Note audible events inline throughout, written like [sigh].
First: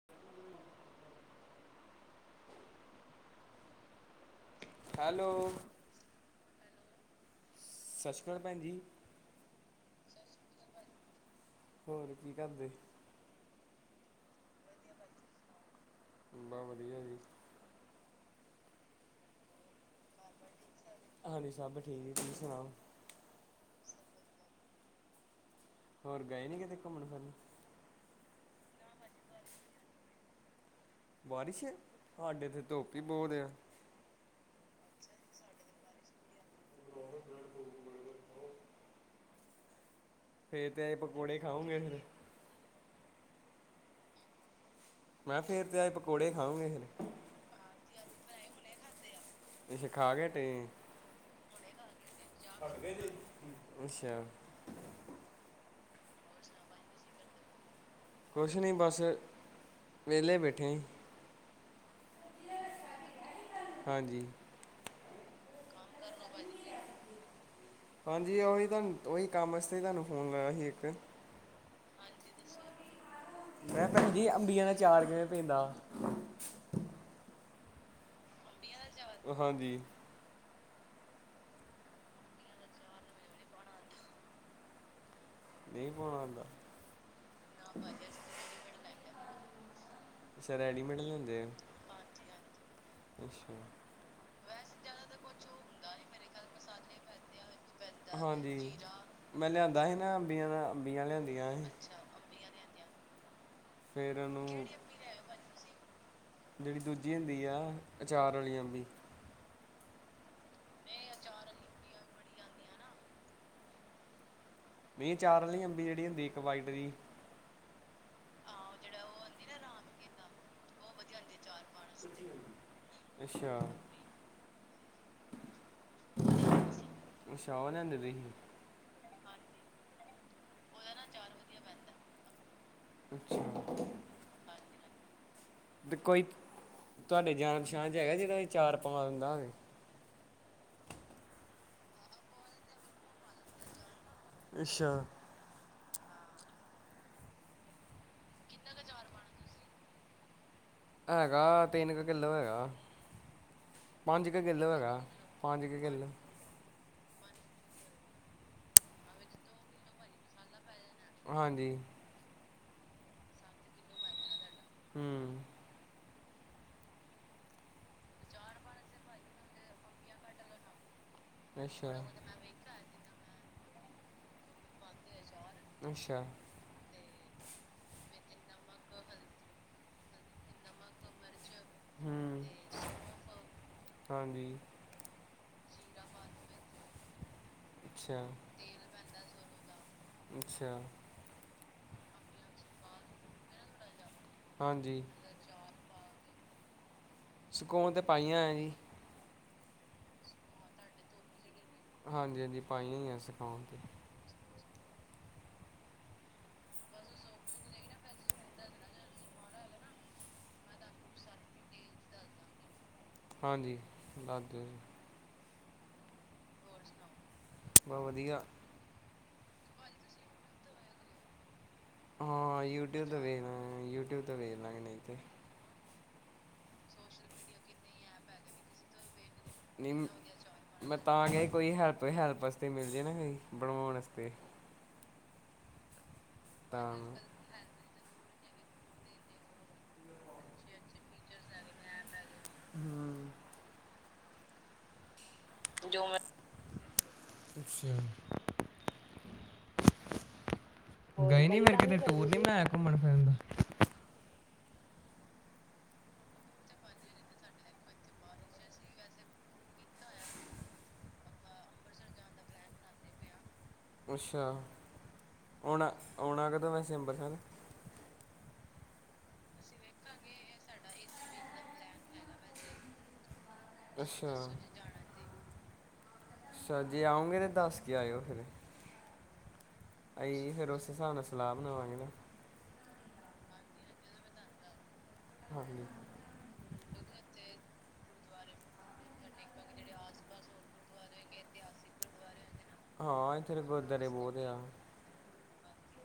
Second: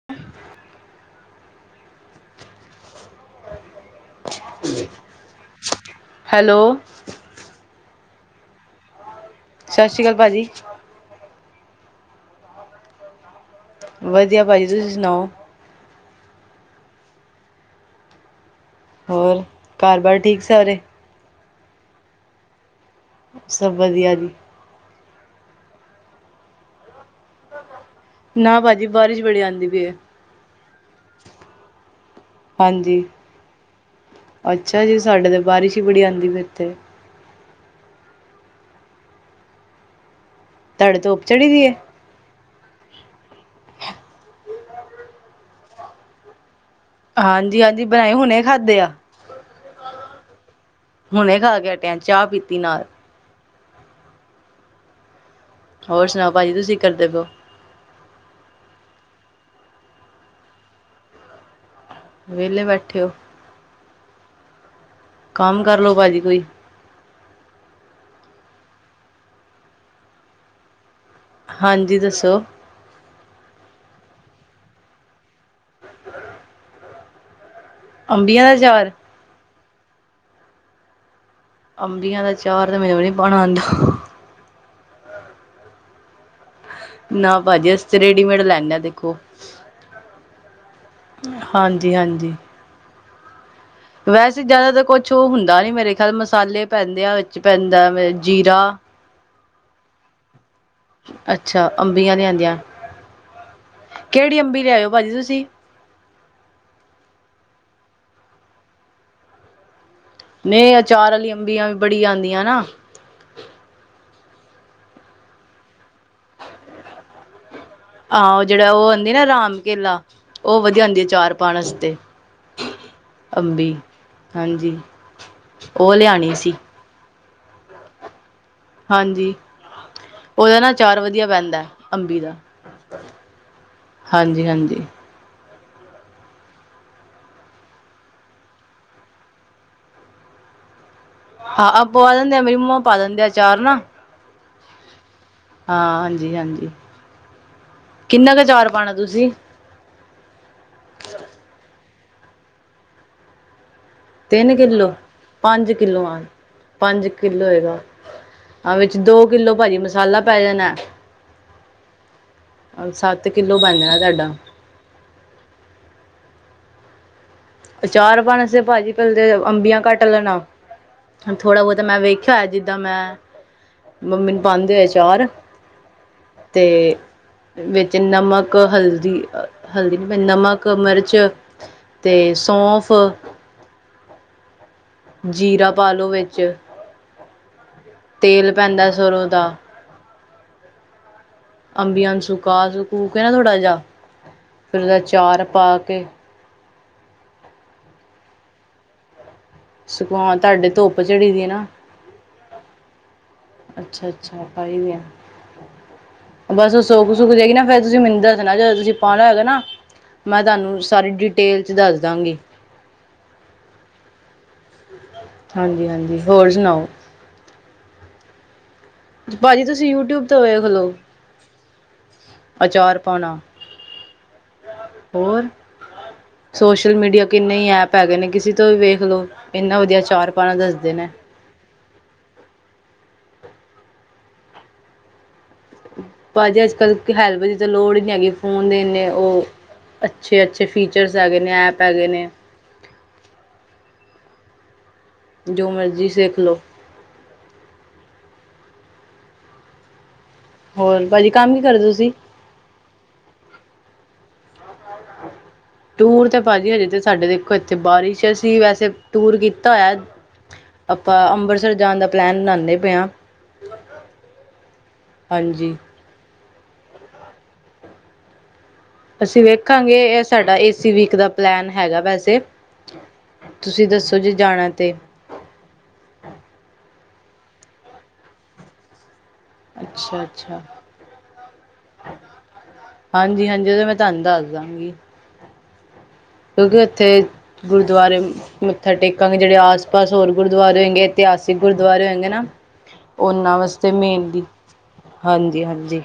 [unintelligible] [unintelligible] Hello hello ਸਤਿ ਸ਼੍ਰੀ ਅਕਾਲ, ਭੈਣ ਜੀ ਸਤਿ੍ ਸ੍ਰੀ ਅਕਾਲ, ਭਾਜੀ ਹੋਰ ਕੀ ਕਰਦੇ ਵਧੀਆ ਭਾਜੀ, ਤੁਸੀਂ ਸੁਣਾਓ ਬ ਵਧੀਆ ਜੀ ਹੋਰ, ਘਰ ਬਾਰ ਠੀਕ ਸਾਰੇ ਹਾਂਜੀ, ਸਭ ਠੀਕ ਤੁਸੀਂ ਸੁਣਾਓ ਸਭ ਵਧੀਆ ਜੀ ਹੋਰ ਗਏ ਨੀ ਕਿਤੇ, ਘੁੰਮਣ ਫਿਰਨ ਨਾ ਭਾਜੀ, ਬਾਰਿਸ਼ ਬੜੀ ਆਉਂਦੀ ਪਈ ਹੈ ਬਾਰਿਸ਼ ਐ, ਸਾਡੇ ਇੱਥੇ ਧੁੱਪ ਹਾਂਜੀ। ਹੀ ਬਹੁਤ ਐ। ਅੱਛਾ ਜੀ, ਸਾਡੇ ਤਾਂ ਬਾਰਿਸ਼ ਹੀ ਬੜੀ ਆਉਂਦੀ ਪਈ ਏਥੇ। [inaudible] ਫੇਰ ਤੇ ਅਜ, ਤੁਹਾਡੇ ਧੁੱਪ ਪਕੌੜੇ ਚੜੀ ਦੀ ਏ? ਖਾਉਂਗੇ ਫਿਰ ਮੈਂ ਫੇਰ ਤੇ ਅਜ, ਪਕੌੜੇ ਖਾਉਗੇ ਹੇ ਹਾਂਜੀ ਹਾਂਜੀ, ਬਣਾਏ, ਹੁਣੇ ਖਾਧੇ ਆ। ਅੱਛਾ ਖਾ ਕੇ ਹਟੇ ਆ। ਹੁਣੇ ਖਾ ਕੇ ਹਟੇ ਆ, ਚਾਹ ਪੀਤੀ ਨਾਲ। ਅੱਛਾ ਹੋਰ ਸੁਣਾਓ, ਭਾਜੀ ਤੁਸੀਂ ਕੀ ਕਰਦੇ ਪਏ ਔ। ਕੁਛ ਨਹੀਂ ਬਸ, ਵਿਹਲੇ ਬੈਠੇ ਐ। ਵਿਹਲੇ ਬੈਠੇ ਔ ਹਾਂਜੀ ਕੰਮ ਕਰਲੋ ਭਾਜੀ ਕੋਈ ਹਾਂਜੀ ਔ ਹੀ ਤੁਹਾਨੂੰ, ਔ ਹੀ ਕੰਮ ਵਾਸਤੇ ਹੀ ਤੁਹਾਨੂੰ ਫੋਨ ਲਾਇਆ ਸੀ, ਇੱਕ ਹਾਂਜੀ ਦੱਸੋ ਮੈਂ ਕਿਹਾ, ਭੈਣ ਜੀ ਅੰਬੀਆਂ ਦਾ ਚਾਰ ਕਿਵੇਂ ਪੈਂਦਾ। ਅੰਬੀਆਂ ਦਾ ਅਚਾਰ ਹਾਂਜੀ ਅੰਬਲੀਆਂ ਦਾ ਅਚਾਰ, ਤਾਂ ਮੈਨੂੰ ਵੀ ਨੀ ਪਾਣਾ ਆਂਦਾ। ਨਹੀਂ ਪਾਣਾ ਆਂਦਾ ਨਾ ਭਾਜੀ, ਅਸੀਂ ਤੇ ਰੇਡੀਮੇਡ ਲੈਂਨੇ ਆ, ਦੇਖੋ ਅੱਛਾ ਰੈਡੀਮੇਡ ਲਿਆਂਦੇ ਆ, ਹਾਂਜੀ ਹਾਂਜੀ ਅੱਛਾ ਵੈਸੇ ਜਿਆਦਾ ਤਾਂ ਕੁਛ ਉਹ ਹੁੰਦਾ ਨੀ, ਮੇਰੇ ਖਿਆਲ ਮਸਾਲੇ ਪੈਂਦੇ ਆ ਪੈਂਦਾ ਵੈ ਹਾਂਜੀ ਜੀਰਾ, ਮੈਂ ਲਿਆਂਦਾ ਸੀ ਨਾ ਅੰਬੀਆਂ ਦਾ ਅੰਬੀਆਂ ਲਿਆਂਦੀਆਂ ਸੀ। ਅੱਛਾ ਅੰ ਅਮਬੀਆਂ ਲਿਆਂਦੀਆਂ ਫੇਰ ਕਿਹੜੀ ਉਹਨੂੰ ਅੰਬੀ ਲਿਆਇਓ ਭਾਜੀ ਤੁਸੀਂ ਜਿਹੜੀ ਦੂਜੀ ਹੁੰਦੀ ਆ, ਅਚਾਰ ਵਾਲੀ ਅੰਬੀ ਨਹੀਂ ਅਚਾਰ ਵਾਲੀ ਅੰਬੀਆਂ ਵੀ ਬੜੀ ਆਉਂਦੀਆਂ ਨਾ ਮੀ ਚਾਰ ਵਾਲੀ ਅੰਬੀ ਜਿਹੜੀ ਹੁੰਦੀ, ਇੱਕ ਵਾਈਟ ਵੀ ਹਾਂ ਉਹ ਜਿਹੜਾ ਉਹ ਆਉਂਦੀ ਨਾ, ਰਾਮ ਕੇਲਾ, ਉਹ ਵਧੀਆ ਆਂਦੀ ਆ ਚਾਰ ਪਾਉਣ ਵਾਸਤੇ ਤੇ ਅੱਛਾ ਅੰਬੀ ਹਾਂਜੀ ਉਹ ਲਿਆਣੀ ਸੀ। ਅੱਛਾ ਉਹ ਲਿਆਂਦੇ ਰਹੇ ਸੀ। ਹਾਂਜੀ ਉਹਦਾ ਨਾ ਅਚਾਰ ਵਧੀਆ ਪੈਂਦਾ ਅੰਬੀ ਦਾ ਅੱਛਾ। ਹਾਂਜੀ-ਹਾਂਜੀ। ਤੇ ਕੋਈ ਤੁਹਾਡੀ ਜਾਣ-ਪਛਾਣ ਚ ਹੈਗਾ ਜਿਹੜਾ ਵੀ ਅਚਾਰ ਪਵਾ ਦਿੰਦਾ ਹੋਵੇ। ਹਾਂ ਪਵਾ ਦਿੰਦੇ ਆ ਮੇਰੀ ਮੰਮਾ ਪਾ ਦਿੰਦੇ ਅਚਾਰ ਨਾ ਅੱਛਾ। ਹਾਂ ਹਾਂਜੀ-ਹਾਂਜੀ ਕਿੰਨਾ ਕੁ ਅਚਾਰ ਪਾਣਾ ਤੁਸੀ? ਹੈਗਾ ਤਿੰਨ ਕੁ ਕਿੱਲੋ ਹੈਗਾ। ਪੰਜ ਕੇ ਕਿੱਲੋ ਹੈਗਾ ਪੰਜ ਕੇ ਕਿੱਲੋ ਪੰਜ ਕਿੱਲੋ ਹੈਗਾ ਹਾਂ ਵਿੱਚ ਦੋ ਕਿੱਲੋ ਪਾਜੀ ਮਸਾਲਾ ਪੈ ਜਾਣਾ। ਹਾਂਜੀ। ਸੱਤ ਕਿੱਲੋ ਬਣ ਜਾਣਾ ਤਾਡਾ ਹੂੰ। ਅਚਾਰ ਪਾਣ ਆਸੇ ਪਾਜੀ ਪਹਿਲੇ ਅੰਬੀਆਂ ਕੱਟ ਲੈਣਾ। ਥੋੜਾ-ਬਹੁਤਾ ਅੱਛਾ। ਮੈਂ ਵੇਖਿਆ ਹੋਇਆ ਜਿੱਦਾਂ ਮੈਂ ਮੰਮੀ ਨੂੰ ਪਾਂਦੇ ਹੋਏ। ਤੇ ਹੋਰ ਅੱਛਾ, ਵਿੱਚ ਨਮਕ, ਹਲਦੀ ਹਲਦੀ ਨੀ ਪੈਨੀ ਨਮਕ, ਮਿਰਚ ਤੇ ਹੂੰ। ਸੌਂਫ ਹਾਂਜੀ। ਜੀਰਾ ਪਾ ਲੋ ਵਿੱਚ ਅੱਛਾ, ਤੇਲ ਪੈਂਦਾ ਸਰੋਂ ਦਾ ਅੱਛਾ। ਅੰਬੀਆਂ ਨੂੰ ਸੁਕਾ-ਸੁੂਕੇ ਨਾ ਥੋੜਾ ਜਿਹਾ ਫਿਰ ਉਹਦਾ ਹਾਂਜੀ। ਚਾਰ ਪਾ ਕੇ ਸਕੂਨ ਤਾਂ ਪਾਈਆਂ ਹੈ ਜੀ। ਸਕੋਨ ਤੁਹਾਡੇ ਧੁੱਪ ਚੜੀ ਦੀ ਈ ਏ ਨਾ ਹਾਂਜੀ-ਹਾਂਜੀ ਪਾਈਆਂ ਹੋਈਆਂ ਸਿਕੋਣ ਤੇ ਅੱਛਾ ਅੱਛਾ ਪਾਈ ਦੀਆਂ। ਬਸ ਉਹ ਸੁੱਕ-ਸੁੱਕ ਜਾਦੇਗੀ ਨਾ ਫੇਰ ਤੁਸੀਂ ਮੈਨੂੰ ਦੱਸਣਾ ਜਦੋਂ ਤੁਸੀਂ ਪਾਣਾ ਹੈਏਗਾ ਨਾ ਮੈਂ ਤੁਹਾਨੂੰ ਸਾਰੀ ਡਿਟੇਲ ਚ ਦੱਸ ਦਾਂਗੀ। ਹਾਂਜੀ ਦੱਸ ਦਿਓ ਜੀ। ਹਾਂਜੀ-ਹਾਂਜੀ ਹੋਰ ਸੁਣਾਓ ਬਾ ਵਧੀਆ। ਪਾਜੀ ਤੁਸੀਂ ਯੂ ਟਿਊਬ ਤੋਂ ਵੇਖਲੋ। ਹਾਂ ਯੂਟਿਊਬ ਤੋਂ ਪਾਉਣਾ ਵੇਖ ਲ ਯੂਟਿਊਬ ਤੋਂ ਵੇਖ ਲਾਂਗੇ। ਹੋਰ ਸੋਸ਼ਲ ਮੀਡੀਆ ਕਿੰਨੇ ਹੀ ਐਪ ਹੈਗੇ ਨੇ ਕਿਸੇ ਤੋਂ ਵੀ ਵੇਖ ਲੋ। ਨਹੀਂ ਮੈਂ ਤਾਂ ਕਿਹਾ ਸੀ ਕੋਈ ਹੈਲਪ ਹੈਲਪ ਆਸਤੇ ਮਿਲ ਜੇ ਨਾ ਕੋਈ ਬਣੋਣ ਆਸਤੇ। ਪਾਜੀ ਤਾਂ ਅੱਜ-ਕੱਲ੍ਹ ਹੈਲਪ ਦੀ ਤਾਂ ਲੋੜ ਹੀ ਨਹੀਂ ਹੈਗੀ ਫੋਨ ਦੇ ਇੰਨੇ ਉਹ ਅੱਛੇ-ਅੱਛੇ ਫੀਚਰਸ ਹੈਗੇ ਨੇ ਐਪ ਹੈਗੇ ਨੇ। ਹਾਂ। ਜੋ ਮਰਜ਼ੀ ਸਿੱਖ ਲੋ। ਅੱਛਾ। ਹੋਰ ਭਾਜੀ ਗਏ ਕੰਮ ਨੀ ਕੀ ਫੇਰ ਕਰਦੇ ਕਿਤੇ ਤੁਸੀਂ? ਟੂਰ ਨੀ ਬਨਾਇਆ ਘੁੰਮਣ ਫਿਰਨ ਦਾ [inaudible] ਟੂਰ ਤੇ ਪਾਜੀ ਹਜੇ ਤੇ ਸਾਡੇ ਦੇਖੋ ਇੱਥੇ ਬਾਰਿਸ਼ ਏ ਅਸੀਂ ਵੈਸੇ ਟੂਰ ਕੀਤਾ ਹੋਯਾ। ਆਪਾਂ ਅੰਬਰਸਰ ਜਾਣ ਦਾ ਪਲੈਨ ਬਣਾਣੇ ਪਏ ਹਾਂ। ਅੱਛਾ ਹਾਂਜੀ। ਔਣਾ ਔਣਾ ਕਦੋਂ ਵੈਸੇ ਅੰਬਰਸੱਰ ਅਸੀਂ ਵੇਖਾਂਗੇ ਇਹ ਸਾਡਾ ਏਸੀ ਵੀਕ ਦਾ ਪਲੈਨ ਹੈਗਾ ਵੈਸੇ ਤੁਸੀਂ ਦੱਸੋ ਜੇ ਅੱਛਾ ਜਾਣਾ ਤੇ ਅੱਛਾ ਜੇ ਆਓਂਂਗੇ ਤੇ ਦੱਸ ਕੇ ਆਇਓ ਫਿਰ ਅੱਛਾ ਅਹੀ ਵੀ ਅੱਛਾ ਫੇਰ ਉਸੇ ਹਿਸਾਬ ਨਾਲ ਸਲਾਹ ਬਣਾਵਾਂਗੇ ਨਾ। ਹਾਂਜੀ -ਹਾਂਜੀ ਉਹਦੇ ਮੈਂ ਤੁਹਾਨੂੰ ਦੱਸ ਦਵਾਂਗੀ ਹਾਂਜੀ ਕਿਉਂਕਿ ਉੱਥੇ, ਗੁਰਦੁਆਰੇ ਮੱਥਾ ਟੇਕਾਂਗੇ ਜਿਹੜੇ ਆਸ- ਪਾਸ ਹੋਰ ਗੁਰਦੁਆਰੇ ਹੈਗੇ ਇਤਿਹਾਸਿਕ ਗੁਰਦੁਆਰੇ ਹੋਗੇ ਨਾ ਹਾਂ ਇੱਥੇ ਉਹਨਾਂ ਤਾਂ ਵਾਸਤੇ ਗੁਰਦੁਆਰੇ ਮੇਨ ਬਹੁਤ ਦੀ, ਆ ਹਾਂਜੀ -ਹਾਂਜੀ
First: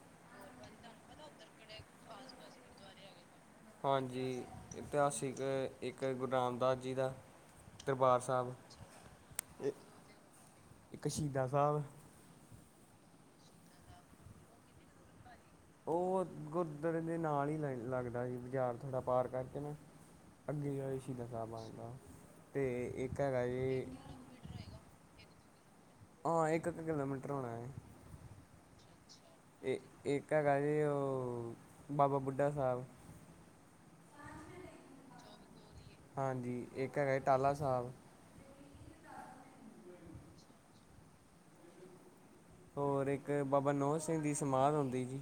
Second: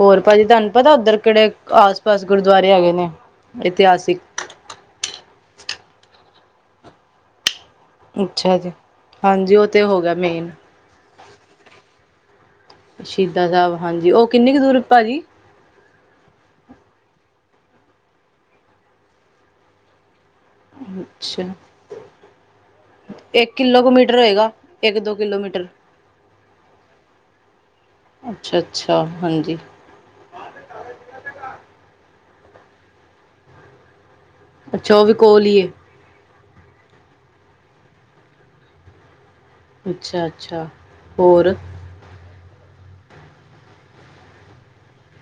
ਹੋਰ ਭਾਜੀ ਤੁਹਾਨੂੰ ਪਤਾ ਉੱਧਰ ਕਿਹੜੇ ਆਸ -ਪਾਸ ਗੁਰਦੁਆਰੇ ਹੈਗੇ ਨੇ ਇਤਿਹਾਸਿਕ ਹਾਂਜੀ, ਇਤਿਹਾਸਿਕ ਇੱਕ ਗੁਰੂ ਰਾਮਦਾਸ ਜੀ ਦਾ ਦਰਬਾਰ ਸਾਹਿਬ ਅੱਛਾ ਜੀ, ਹਾਂਜੀ ਉਹ ਤਾਂ ਹੋ ਗਿਆ ਮੇਨ ਇੱਕ ਸ਼ਹੀਦਾ ਸਾਹਿਬ ਸ਼ਹੀਦਾ ਸਾਹਿਬ ਹਾਂਜੀ ਉਹ ਕਿੰਨੀ ਕੁ ਦੂਰ ਭਾਜੀ ਉਹ ਗੁਰਦੁਅਰੇ ਦੇ ਨਾਲ ਹੀ ਲ ਲੱਗਦਾ ਸੀ ਬਾਜ਼ਾਰ ਥੋੜ੍ਹਾ ਪਾਰ ਕਰਕੇ ਨਾ ਅੱਗੇ ਜਿ ਅੱਛਾ ਸਾਹਿਬ ਆਣਦਾ ਅਤੇ ਇੱਕ ਹੈਗਾ ਜੇ ਹੋਏਗਾ ਇੱਕ- ਦੋ ਕਿਲੋਮੀਟਰ ਹਾਂ ਇੱਕ ਕ ਕਿਲੋਮੀਟਰ ਹੋਣਾ ਹੈ ਅੱਛਾ- ਅੱਛਾ, ਹਾਂਜੀ ਤੇ ਇੱਕ ਹੈਗਾ ਜੀ ਉਹ ਬਾਬਾ ਬੁੱਢਾ ਸਾਹਿਬ ਅੱਛਾ ਉਹ ਵੀ ਕੋਲ ਹੀ ਏ ਹਾਂਜੀ ਇੱਕ ਹੈਗਾ ਟਾਲਾ ਸਾਹਿਬ ਅੱਛਾ, ਅੱਛਾ ਹੋਰ ਹੋਰ ਇੱਕ ਬਾਬਾ ਨੋਜ ਸਿੰਘ ਦੀ ਸਮਾਧ ਹੁੰਦੀ ਜੀ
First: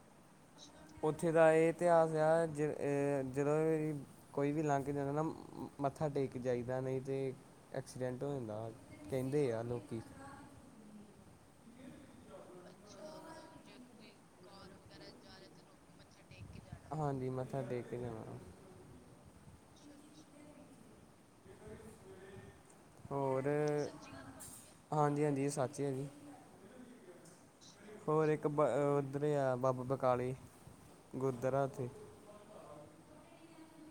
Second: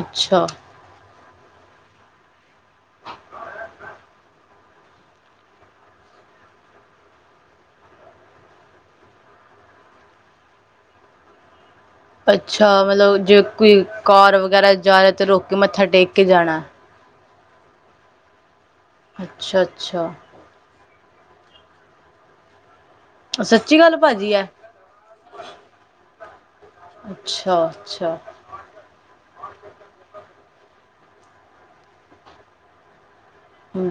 ਅੱਛਾ ਉੱਥੇ ਦਾ ਇਹ ਇਤਿਹਾਸ ਆ ਜ ਜਦੋਂ ਵੀ ਕੋਈ ਵੀ ਲੰਘ ਕੇ ਜਾਂਦਾ ਨਾ ਮੱਥਾ ਟੇਕ ਜਾਈਦਾ ਨਹੀਂ ਤੇ ਐਕਸੀਡੈਂਟ ਹੋ ਜਾਂਦਾ, ਕਹਿੰਦੇ ਆ ਲੋਕੀ ਅੱਛਾ, ਮਤਲਬ ਜੇ ਕੋਈ ਕਾਰ ਵਗੈਰਾ ਜਾਏ ਤੇ ਰੋ ਕੇ ਮੱਥਾ ਟੇਕ ਕੇ ਜਾਣਾ ਹਾਂਜੀ ਮੱਥਾ ਟੇਕ ਕੇ ਜਾਣਾ ਵ ਅੱਛਾ, ਅੱਛਾ ਹੋਰ, ਸੱਚੀ ਗੱਲ ਭਾਜੀ ਹੈ ਹਾਂਜੀ -ਹਾਂਜੀ ਸੱਚ ਹੀ ਹੈ ਜੀ ਅੱਛਾ, ਅੱਛਾ ਹੋਰ ਇੱਕ ਬ ਉੱਧਰ ਹੀ ਆ ਬਾਬਾ ਬਕਾਲੇ, ਗੁਰਦੁਆਰਾ ਉੱਥੇ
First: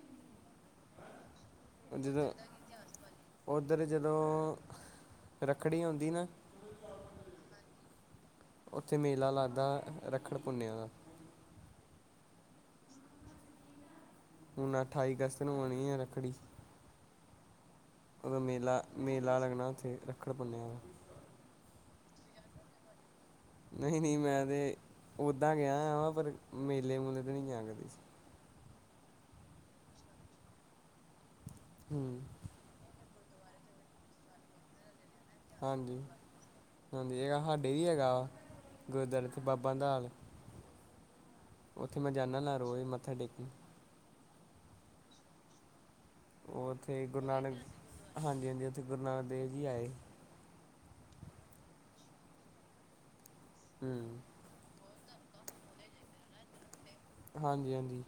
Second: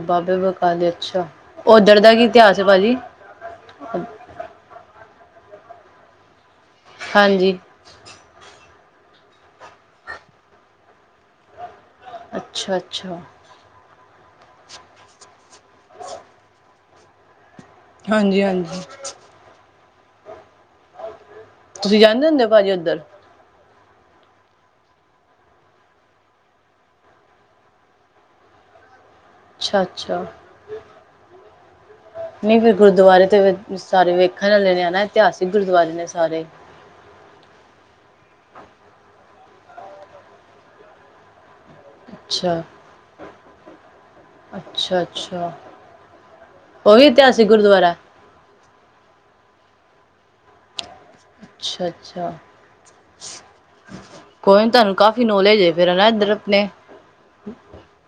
ਬਾਬੇ ਬਕਾਲੀ ਅੱਛਾ, ਉਧਰ ਦਾ ਕੀ ਜਦੋਂ ਇਤਿਹਾਸ ਹੈ ਭਾਜੀ ਉੱਧਰ ਜਦੋਂ, ਰੱਖੜੀ ਆਉਂਦੀ ਨਾ ਹਾਂਜੀ ਉੱਥੇ ਮੇਲਾ ਲੱਗਦਾ ਰੱਖੜ ਪੁੰਨਿਆ ਦਾ ਅੱਛਾ, ਅੱਛਾ ਹੁਣ ਅਠਾਈ ਅਗਸਤ ਨੂੰ ਆਉਣੀ ਹੈ ਰੱਖੜੀ, ਉਹਦਾ ਹਾਂਜੀ ਮੇਲਾ ਹਾਂਜੀ ਮੇ ਲਾ ਲੱਗਣਾ, ਉਥੇ ਰੱਖੜ ਪੁੰਨਿਆ ਵ ਤੁਸੀ ਜਾਂਦੇ ਹੁੰਦੇ ਹੋ ਭਾਜੀ ਉਧਰ- ਨਹੀ- ਨਹੀ ਮੈ ਤੇ ਓਦਾਂ ਗਿਆ ਵਾ ਪਰ ਮੇਲੇ ਮੂਲੇ ਤੇ ਨਹੀ ਗਿਆ ਕਦੀ ਅਛਾ- ਅਛਾ- ਹੂੰ - ਨਹੀ ਫਿਰ ਗੁਰਦੁਆਰੇ ਤੇ ਸਾਰੇ ਵੇਖਣ ਵਾਲੇ ਨੇ ਇਤਿਹਾਸਿਕ ਗੁਰਦੁਆਰੇ ਨੇ ਸਾਰੇ ਹਾਂਜੀਗਾ ਹਲੇ ਵੀ ਹੈਗਾ ਵਾ ਗੁਰਦੁਆਰੇ ਤੇ ਬਾਬਾ ਟਲ ਉਥੇ ਮੈ ਜਾਂਦਾ ਨਾ ਰੋਜ਼ ਮੱਥਾ ਟੇਕਣ- ਅਛਾ- ਅਛਾ, ਉਹ ਉਹੀ ਉੱਥੇ ਗੁਰੂ ਇਤਿਹਾਸਿਕ ਨਾਨਕ ਗੁਰਦੁਆਰਾ। ਹਾਂਜੀ- ਹਾਂਜੀ ਉਥੇ ਗੁਰੂ ਨਾਨਕ ਦੇਵ ਜੀ ਆਏ। ਅਛਾ- ਅਛਾ- ਹੂੰ - ਕੋਈ ਨੀ ਤੁਹਾਨੂੰ ਕਾਫੀ ਨੌਲੇਜ ਹੈ ਫੇਰ ਨਾ ਇੱਧਰ ਆਪਣੇ- ਹਾਂਜੀ- ਹਾਂਜੀ-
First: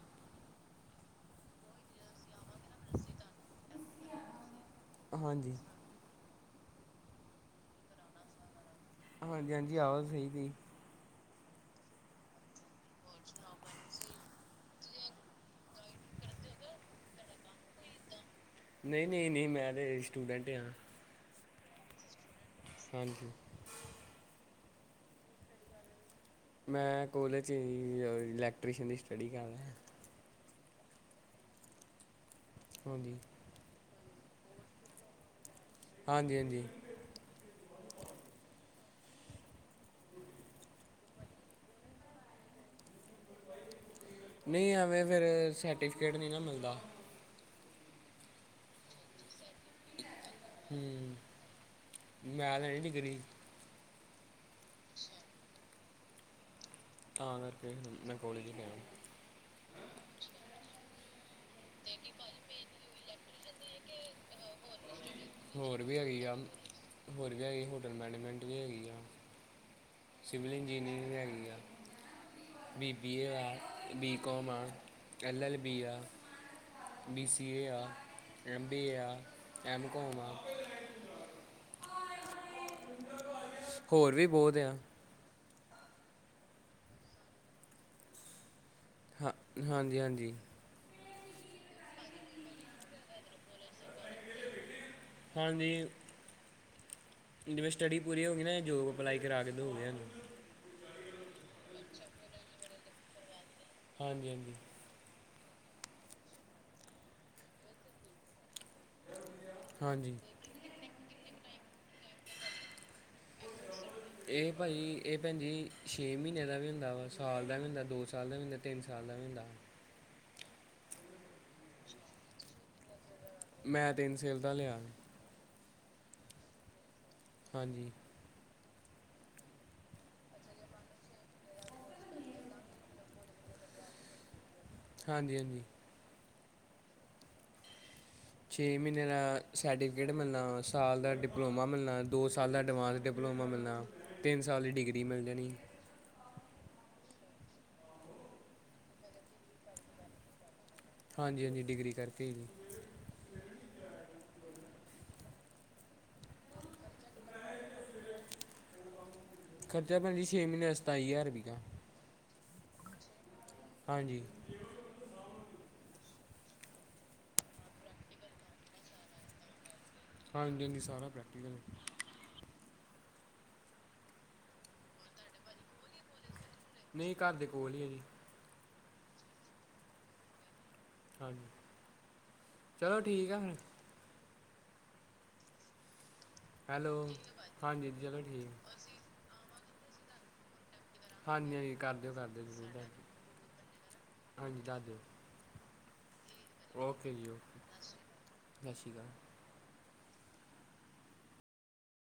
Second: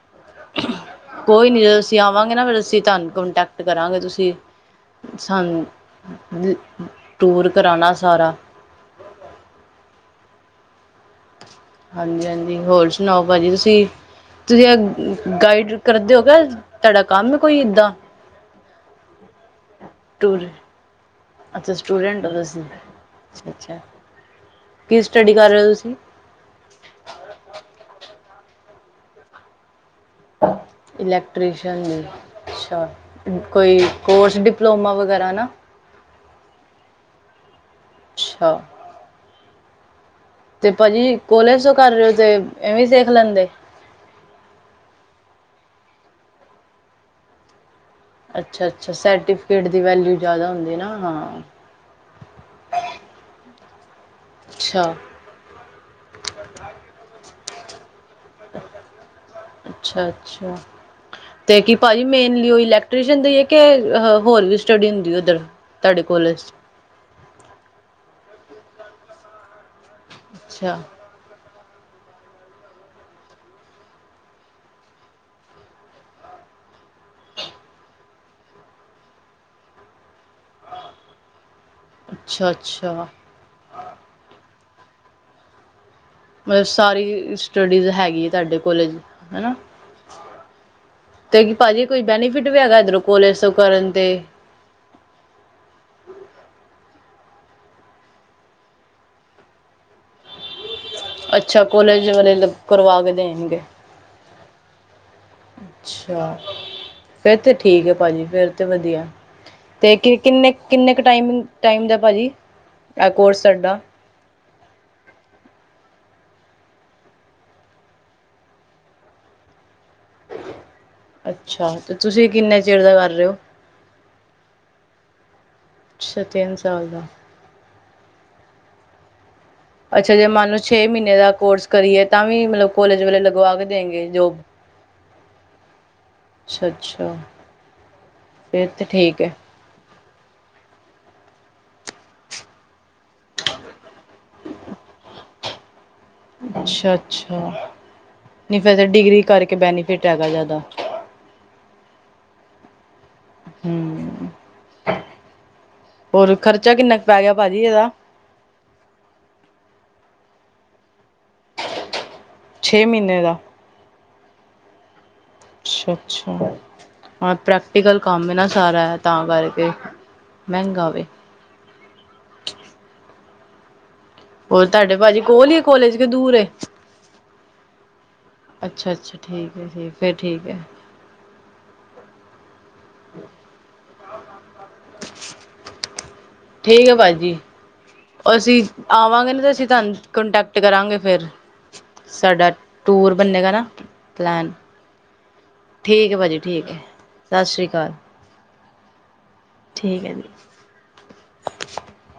ਕੋਈ ਨੀ ਜੋ ਅਸੀ ਆਵਾਂਗੇ ਨਾ ਫੇਰ ਅਸੀ ਤੁਹਾਨੂੰ ਕੰਟੈਕਟ ਕਰਾਂਗੇ ਤੁਸੀ ਹਾਂਜੀ ਸਾਨੂੰ ਟੂਰ ਕਰਾਉਣਾ ਸਾਰਾ- ਹਾਂਜੀ ਹਾਂਜੀ ਆਵਾਜ਼ ਸਹੀ ਸੀ ਹਾਂਜੀ ਹਾਂਜੀ ਹੋਰ ਸੁਣਾਓ ਭਾਜੀ ਤੁਸੀਂ ਤੁਸੀਂ ਗਾਈਡ ਕਰਦੇ ਹੋ ਕ ਤੁਹਾਡਾ ਕੰਮ ਕੋਈ ਏਦਾਂ ਨਹੀ- ਨਹੀ- ਨਹੀ ਮੈਂ ਤੇ ਸਟੂਡੈਂਟ ਹਾਂ। ਅਛਾ ਸਟੂਡੈਟ ਹੋ ਤੁਸੀ ਹਾਂਜੀ ਅੱਛਾ- ਅੱਛਾ ਕੀ ਸਟੱਡੀ ਕਰ ਰਹੇ ਹੋ ਤੁਸੀ ਮੈ ਕੋਲੇਜ ਇਲੈਕਟ੍ਰੀਸ਼ਨ ਦੀ ਸਟੱਡੀ ਕਰਦਾ ਇਲੈਕਟ੍ਰੀਸ਼ਅਨ ਦੀ ਹਾਂਜੀ ਅਛਾ- ਕੋਈ ਕੋਰਸ ਡਿਪਲੋਮਾ ਵਗੈਰਾ ਨਾ- ਹਾਂਜੀ -ਹਾਂਜੀ- ਅਛਾ- ਤੇ ਭਾਜੀ ਕੋਲੇਜ ਤੋ ਕਰ ਰਹੇ ਹੋ ਤੇ ਇਵੇ ਸਿੱਖ ਲੈਦੇ ਨਹੀ ਐਵੇ ਫਿਰ ਸਰਟੀਫਿਕੇਟ ਨਹੀ ਨਾ ਮਿਲਦਾ ਅਛਾ ਅਛਾ ਸਰਟੀਫਿਕੇਟ ਦੀ ਵੈਲਿਊ ਜ਼ਿਆਦਾ ਹੁੰਦੀ ਨਾ ਹਾਂ ਮੈ ਤਾਂ ਹ ਨ ਡਿੱਗਰੀ- ਅਛਾ- ਤਾਂ ਕਰਕੇ ਮੈ ਕੋਲੇਜ ਲਣਾ- ਅਛਾ- ਅਛਾ ਤੇ ਕੀ ਭਾਜੀ ਮੇਨਲੀ ਉਹ ਇਲੈਕ ਟਿਊਸ਼ਨ ਦੇਈਏ ਕਿ ਹੋਰ ਵੀ ਸਟੱਡੀ ਹੁੰਦੀ ਹੈ। ਉਧਰ ਹੋਰ ਵੀ ਤੁਹਾਡੇ ਹੈਗੀ ਆ ਕੋਲਜ ਹੋਰ ਵੀ ਹੈਗੀ ਹੋਟਲ ਮੈਨੇਜਮੈਂਟ ਵੀ ਹੈਗੀ ਆ ਸਿਵਲ ਅੱਛਾ ਇੰਜੀਨੀਅਰਿੰਗ ਹੈਗੀ ਆ- ਬੀ ਬੀ ਏ ਆ ਬੀ ਕੌਮ ਆ ਐੱਲ ਐੱਲ ਬੀ ਆ ਬੀ ਸੀ ਏ ਆ ਐਮ ਬੀਏ ਆ ਐਮਕੋਮ ਆ ਅੱਛਾ- ਅੱਛਾ- ਹੋਰ ਵੀ ਬਹੁਤ ਆ- ਮਤਲਬ ਸਾਰੀ ਸਟੱਡੀਜ਼ ਹੈਗੀ ਹੈ। ਤੁਹਾਡੇ ਕੋਲਜ ਹਾਂ ਹਨਾ ਹਾਂਜੀ- ਹਾਂਜੀ- ਤੇ ਕੀ ਭਾਅ ਜੀ ਕੋਈ ਬੈਨੀਫਿਟ ਵੀ ਹੈਗਾ ਇੱਧਰ ਕੋਲੇਜ ਤੋ ਕਰਨ ਤੇ ਹਾਂਜੀ- ਜਿਵੇ ਸਟੱਡੀ ਪੂਰੀ ਹੋ ਗਈ ਨਾ ਜੋਬ ਅਪਲਾਈ ਕਰਾ ਕੇ ਦੋਗ ਅਛਾ ਕੋਲੇਜ ਵਾਲੇ ਕਰਵਾ ਕੇ ਦੇਣਗੇ ਹਾਂਜੀ- ਹਾਂਜੀ- ਅਛਾ ਫੇਿਰ ਤੇ ਠੀਕ ਹੈ। ਭਾਜੀ ਫੇਰ ਤੇ ਵਧੀਆ। ਤੇ ਹਾਂਜੀ ਕਿਨੇ- ਕਿਨੇ ਕੁ ਟਾਈਮ ਟਾਈਮ ਦਾ ਭਾਜੀ ਆ ਕੋਰਸ ਤੁਹਾਡਾ ਇਹ ਭਾਈ ਇਹ ਭੈਣ ਜੀ ਛੇ ਮਹੀਨੇ ਦਾ ਵੀ ਹੁੰਦਾ ਵਾ ਸਾਲ ਦਾ ਵੀ ਹੁੰਦਾ ਦੋ ਸਾਲ ਦਾ ਵੀ ਹੁੰਦਾ ਤਿੰਨ ਸਾਲ ਦਾ ਵੀ ਜਾਂਦਾ ਅੱਛਾ ਤੇ ਤੁਸੀਂ ਕਿੰਨੇ ਚਿਰ ਦਾ ਕਰ ਰਹੇ ਹੋ ਮੈਂ ਤਿੰਨ ਸੇਲ ਦਾ ਲਿਆ ਅੱਛਾ ਤਿੰਨ ਸਾਲ ਦਾ ਹਾਂਜੀ ਅੱਛਾ ਜੇ ਮਨ ਨੂੰ ਛੇ ਮਹੀਨੇ ਦਾ ਕੋਰਸ ਕਰੀਏ ਤਾਂ ਵੀ ਮਤਲਬ ਕੋਲੇਜ ਵਾਲ ਲਗਵਾ ਕੇ ਦੇਗੇ ਜੋਬ ਹਾਂਜੀ ਹਾਂਜੀ ਅੱਛਾ ਅੱਛਾ ਫਿਰ ਛੇ ਤਾਂ ਮਨੇਰਾ ਠੀਕ ਹੈ ਸਰਟੀਫਿਕੇਟ ਮਿਲਣਾ ਸਾਲ ਦਾ ਡਿਪਲੋਮਾ ਮਿਲਣਾ ਦੋ ਸਾਲ ਦਾ ਐਡਵਾਂਸ ਡਿਪਲੋਮਾ ਮਿਲਣਾ ਤਿੰਨ ਸਾਲ ਦੀ ਡਿਗਰੀ ਮਿਲ ਜਾਣੀ ਅੱਛਾ ਅੱਛਾ ਨਹੀਂ ਫਿਰ ਫ ਡਿਗਰੀ ਕਰਕੇ ਬੈਨੀਫਿਟ ਹੈਗਾ ਜ਼ਿਆਦਾ ਹਾਂਜੀ ਹਾਂਜੀ ਡਿਗਰੀ ਕਰਕੇ ਜੀ ਹੂੰ, ਹੋਰ ਖਰਚਾ ਕਿੰਨਾ ਕ ਪੈਗਿਆ ਭਾਜੀ, ਇਹਦਾ? ਖਰਚਾ ਭੈਣਜੀ ਛੇ-ਮਹੀਨੇ ਦਾ, ਸਤਾਈ ਹਜ਼ਾਰ ਰਪਈਆ। ਛੇ ਮਹੀਨੇ ਦਾ? ਹਾਂਜੀ। ਅੱਛਾ-ਅੱਛਾ, ਹਾਂ, ਪ੍ਰੈਕਟੀਕਲ ਕੰਮ ਏ ਨਾ ਸਾਰਾ, ਤਾਂ ਕਰਕੇ। ਹਾਂਜੀ-ਹਾਂਜੀ, ਮਹਿੰਗਾ ਵੇ ਸਾਰਾ ਪ੍ਰੈਕਟੀਕਲ ਏ। ਹੋਰ ਤੁਹਾਡੇ ਭਾਜੀ ਕੋਲ ਹੀ ਕੋਲੇਜ, ਕੇ ਦੂਰ ਏ? ਨਹੀਂ ਘਰ ਦੇ ਕੋਲ ਹੀ ਆ ਜੀ। ਅੱਛਾ-ਅੱਛਾ, ਠੀਕ ਹੈ-ਠੀਕ ਐ, ਫਿਰ ਠੀਕ ਹੈ। ਹਾਂਜੀ, ਚਲੋ ਠੀਕ ਆ ਫਿਰ। [inaudible] ਠੀਕ ਹੈਲੋ ਐ ਭਾਜੀੱ, ਹਾਂਜੀ ਚਲੋ ਅਸੀਂ ਠੀਕ ਆਵਾਂਗੇ ਨਾ ਤਾਂ ਅਸੀਂ ਤੁਹਾਨੂੰ ਕੋਂਟੈਕਟ ਕਰਾਂਗੇ ਫਿਰ ਹਾਂਜੀ ਹਾਂਜੀ ਕਰ ਦਿਓ ਕਰ ਦਿਓ ਸਾਡਾ ਜ਼ਰੂਰ ਟੂਰ ਬੰਨੇਗਾ ਨਾ, ਪਲੈਨ। ਦਾਦੇ ਠੀਕ ਏ ਭਾਜੀ, ਠੀਕ ਏ। ਜੀ ਸਤਿ ਓਕੇ ਸ਼੍ਰੀ ਅਕਾਲ। ਸਤਿ ਸ਼੍ਰੀ ਅਕਾਲ। ਠੀਕ ਹੈ ਜੀ।